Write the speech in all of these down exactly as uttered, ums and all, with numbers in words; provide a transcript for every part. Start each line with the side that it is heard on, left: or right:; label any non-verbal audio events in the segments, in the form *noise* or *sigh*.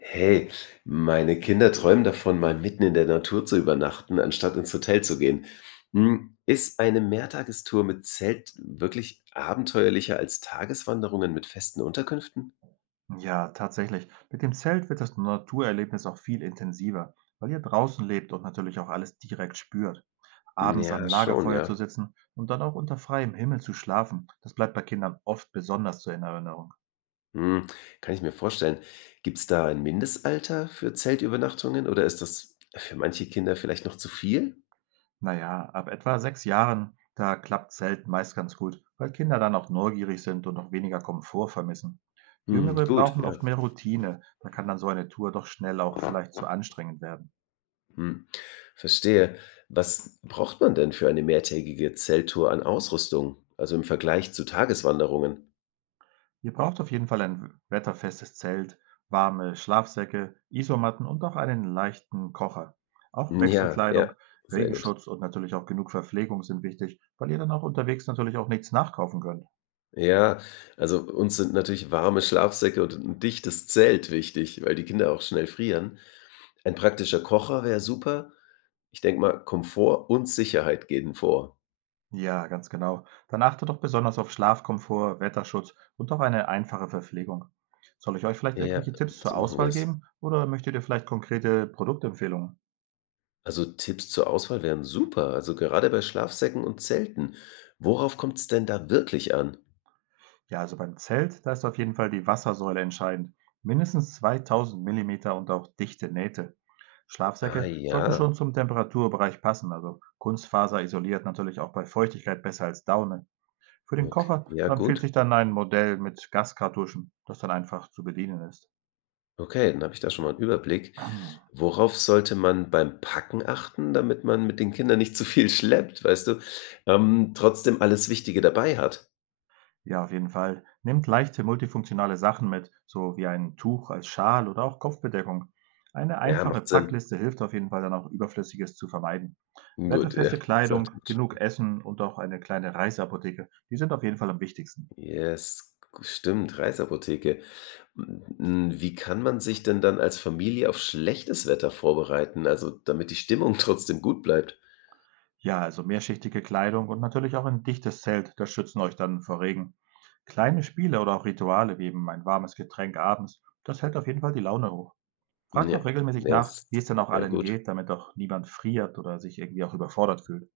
left: Hey, meine Kinder träumen davon, mal mitten in der Natur zu übernachten, anstatt ins Hotel zu gehen. Hm, ist eine Mehrtagestour mit Zelt wirklich abenteuerlicher als Tageswanderungen mit festen Unterkünften?
right: Ja, tatsächlich. Mit dem Zelt wird das Naturerlebnis auch viel intensiver, weil ihr draußen lebt und natürlich auch alles direkt spürt. Abends am
left: Ja, schon,
right: Lagerfeuer zu
left: ja.
right: sitzen und dann auch unter freiem Himmel zu schlafen, das bleibt bei Kindern oft besonders so in Erinnerung.
left: Hm, kann ich mir vorstellen. Gibt es da ein Mindestalter für Zeltübernachtungen oder ist das für manche Kinder vielleicht noch zu viel?
right: Naja, ab etwa sechs Jahren, da klappt Zelt meist ganz gut, weil Kinder dann auch neugierig sind und auch weniger Komfort vermissen.
left: Hm,
right: Jüngere
left: gut,
right: brauchen
left: ja.
right: oft mehr Routine, da kann dann so eine Tour doch schnell auch vielleicht zu anstrengend werden.
left: Hm, verstehe. Was braucht man denn für eine mehrtägige Zelttour an Ausrüstung? Also im Vergleich zu Tageswanderungen?
right: Ihr braucht auf jeden Fall ein wetterfestes Zelt, warme Schlafsäcke, Isomatten und auch einen leichten Kocher. Auch
left: Hm, ja, ja,
right: Wechselkleidung,
left: sehr gut.
right: Regenschutz und natürlich auch genug Verpflegung sind wichtig, weil ihr dann auch unterwegs natürlich auch nichts nachkaufen könnt.
left: Ja, also uns sind natürlich warme Schlafsäcke und ein dichtes Zelt wichtig, weil die Kinder auch schnell frieren. Ein praktischer Kocher wäre super. Ich denke mal, Komfort und Sicherheit gehen vor.
right: Ja, ganz genau. Dann achtet doch besonders auf Schlafkomfort, Wetterschutz und auch eine einfache Verpflegung. Soll ich euch vielleicht
left: Ja,
right: irgendwelche Tipps zur
left: so machen wir
right: Auswahl
left: es.
right: geben oder möchtet ihr vielleicht konkrete Produktempfehlungen?
left: Also Tipps zur Auswahl wären super. Also gerade bei Schlafsäcken und Zelten. Worauf kommt es denn da wirklich an?
right: Ja, also beim Zelt, da ist auf jeden Fall die Wassersäule entscheidend. Mindestens zweitausend Millimeter und auch dichte Nähte.
left: Ah
right: Schlafsäcke sollten
left: ja,
right: schon zum Temperaturbereich passen, also Kunstfaser isoliert natürlich auch bei Feuchtigkeit besser als Daune. Für den
left: okay.
right: Kocher,
left: Ja,
right: da empfiehlt
left: gut.
right: sich dann ein Modell mit Gaskartuschen, das dann einfach zu bedienen ist.
left: Okay, dann habe ich da schon mal 'n Überblick.
right: *clears throat*
left: Worauf sollte man beim Packen achten, damit man mit den Kindern nicht zu viel schleppt, weißt du? Ähm, trotzdem alles Wichtige dabei hat.
right: Ja, auf jeden Fall. Nehmt leichte multifunktionale Sachen mit, so wie ein Tuch als Schal oder auch Kopfbedeckung. Eine
left: Ja,
right: einfache
left: macht Sinn.
right: Packliste hilft auf jeden Fall dann auch Überflüssiges zu vermeiden.
left: Gut, ja,
right: Wetterfeste Kleidung,
left: sollte man schon.
right: genug Essen und auch eine kleine Reiseapotheke, die sind auf jeden Fall am wichtigsten.
left: Yes, g stimmt, Reiseapotheke. Hm, hm, wie kann man sich denn dann als Familie auf schlechtes Wetter vorbereiten, also damit die Stimmung *laughs* trotzdem gut bleibt?
right: Ja, also mehrschichtige Kleidung und natürlich auch ein dichtes Zelt, das schützen euch dann vor Regen. Kleine Spiele oder auch Rituale wie eben ein warmes Getränk abends, das hält auf jeden Fall die Laune hoch. Frag
left: Ja,
right: doch regelmäßig
left: ja,
right: nach,
left: das
right: wie es denn auch
left: wäre
right: allen
left: gut.
right: geht, damit doch niemand friert oder sich irgendwie auch überfordert fühlt.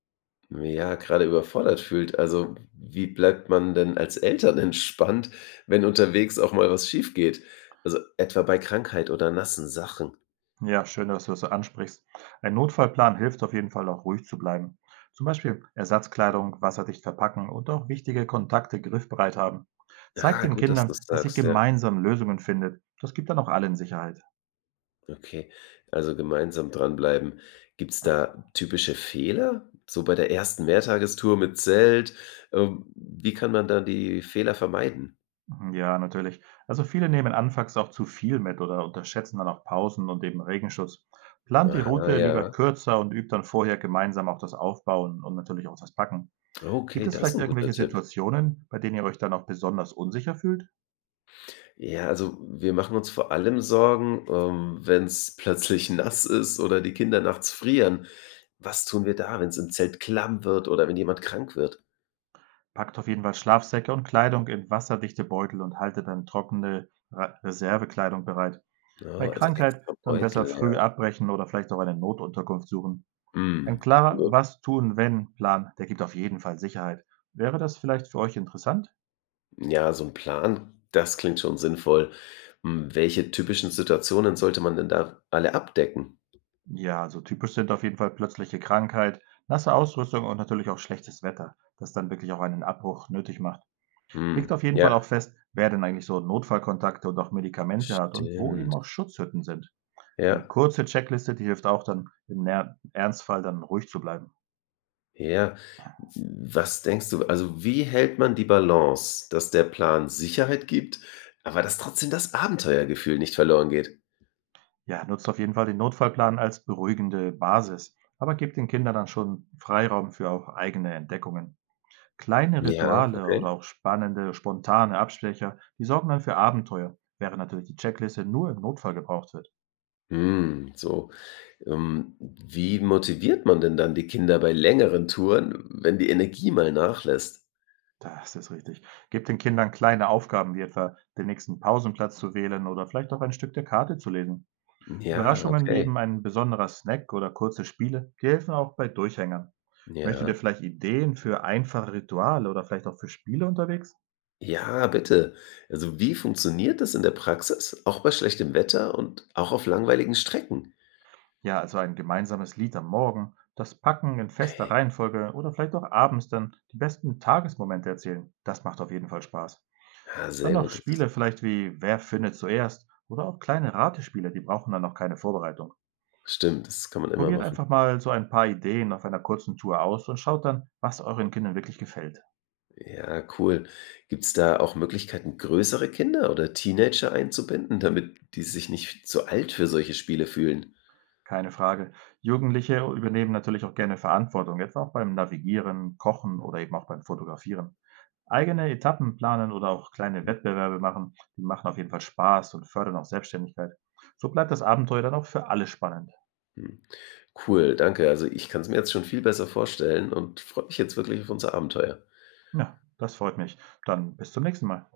left: Ja, gerade überfordert fühlt. Also, wie bleibt man denn als Eltern entspannt, wenn unterwegs auch mal was schief geht? Also, etwa bei Krankheit oder nassen Sachen.
right: Ja, schön, dass du das so ansprichst. Ein Notfallplan hilft auf jeden Fall auch ruhig zu bleiben. Zum Beispiel Ersatzkleidung wasserdicht verpacken und auch wichtige Kontakte griffbereit haben. Zeigt
left: Ah,
right: den
left: gut, dass du's
right: Kindern, dass ihr
left: sagst, ja.
right: gemeinsam Lösungen findet. Das gibt dann auch allen Sicherheit.
left: Okay, also gemeinsam dranbleiben. Gibt's da typische Fehler? So bei der ersten Mehrtagestour mit Zelt, ähm, wie kann man da die Fehler vermeiden?
right: Mhm. Ja, natürlich. Also viele nehmen anfangs auch zu viel mit oder unterschätzen dann auch Pausen und eben Regenschutz. Plant die
left: Aha,
right: Route
left: ja.
right: lieber kürzer und übt dann vorher gemeinsam auch das Aufbauen und natürlich auch das Packen. Gibt
left: Okay,
right: es
left: das ist
right: vielleicht
left: ein guter
right: irgendwelche
left: Tipp.
right: Situationen, bei denen ihr euch dann auch besonders unsicher fühlt?
left: Ja, also wir machen uns vor allem Sorgen, ähm, wenn es plötzlich nass ist oder die Kinder nachts frieren. Was tun wir da, wenn es im Zelt klamm wird oder wenn jemand krank wird?
right: Packt auf jeden Fall Schlafsäcke und Kleidung in wasserdichte Beutel und haltet dann trockene Ra Reservekleidung bereit.
left: Ja,
right: Bei
left: also
right: Krankheit
left: extra
right: dann besser
left: Beutel,
right: früh
left: ja.
right: abbrechen oder vielleicht auch eine Notunterkunft suchen. Ein
left: Mhm,
right: klarer
left: gut.
right: Was-tun-wenn-Plan, der gibt auf jeden Fall Sicherheit. Wäre das vielleicht für euch interessant?
left: Ja, so ein Plan, das klingt schon sinnvoll. Hm, welche typischen Situationen sollte man denn da alle abdecken?
right: Ja, also typisch sind auf jeden Fall plötzliche Krankheit, nasse Ausrüstung und natürlich auch schlechtes Wetter, das dann wirklich auch einen Abbruch nötig macht. Legt
left: Hm,
right: auf jeden Fall
left: ja,
right: auch fest, wer denn eigentlich so Notfallkontakte und auch Medikamente hat und wo eben
left: stimmt.
right: auch Schutzhütten sind. Eine
left: Ja.
right: kurze Checkliste, die hilft auch dann im Ner Ernstfall dann ruhig zu bleiben.
left: Ja. Was denkst du also, wie hält man die Balance, dass der Plan Sicherheit gibt, aber dass trotzdem das Abenteuergefühl nicht verloren geht?
right: Ja, nutzt auf jeden Fall den Notfallplan als beruhigende Basis, aber gebt den Kindern dann schon Freiraum für auch eigene Entdeckungen. Kleine
left: Ja,
right: Rituale oder
left: okay.
right: auch spannende, spontane Abstecher, die sorgen dann für Abenteuer, während natürlich die Checkliste nur im Notfall gebraucht wird.
left: Hm, so. Ähm, wie motiviert man denn dann die Kinder bei längeren Touren, wenn die Energie mal nachlässt?
right: Das ist richtig. Gebt den Kindern kleine Aufgaben wie etwa den nächsten Pausenplatz zu wählen oder vielleicht auch ein Stück der Karte zu lesen.
left: Ja,
right: Überraschungen wie
left: okay.
right: eben ein besonderer Snack oder kurze Spiele, die helfen auch bei Durchhängern. Möchtet ihr
left: Ja.
right: vielleicht Ideen für einfache Rituale oder vielleicht auch für Spiele unterwegs?
left: Ja, bitte. Also, wie funktioniert das in der Praxis, auch bei schlechtem Wetter und auch auf langweiligen Strecken?
right: Ja, also ein gemeinsames Lied am Morgen, das Packen in fester
left: Okay.
right: Reihenfolge oder vielleicht auch abends dann die besten Tagesmomente erzählen. Das macht auf jeden Fall Spaß.
left: Ja,
right: Dann
left: sehr
right: noch
left: gut. Das
right: Spiele vielleicht wie Wer findet zuerst oder auch kleine Ratespiele, die brauchen dann noch keine Vorbereitung.
left: stimmt, das kann man immer
right: Probiert
left: machen.
right: einfach mal so ein paar Ideen auf einer kurzen Tour aus und schaut dann, was euren Kindern wirklich gefällt.
left: Ja, cool. Gibt's da auch Möglichkeiten, größere Kinder oder Teenager einzubinden, damit die sich nicht zu alt für solche Spiele fühlen?
right: Keine Frage. Jugendliche übernehmen natürlich auch gerne Verantwortung, etwa auch beim Navigieren, Kochen oder eben auch beim Fotografieren. Eigene Etappen planen oder auch kleine Wettbewerbe machen, die machen auf jeden Fall Spaß und fördern auch Selbstständigkeit. So bleibt das Abenteuer dann auch für alle spannend.
left: Hm. Cool, danke. Also ich kann es mir jetzt schon viel besser vorstellen und freue mich jetzt wirklich auf unser Abenteuer.
right: Ja, das freut mich. Dann bis zum nächsten Mal.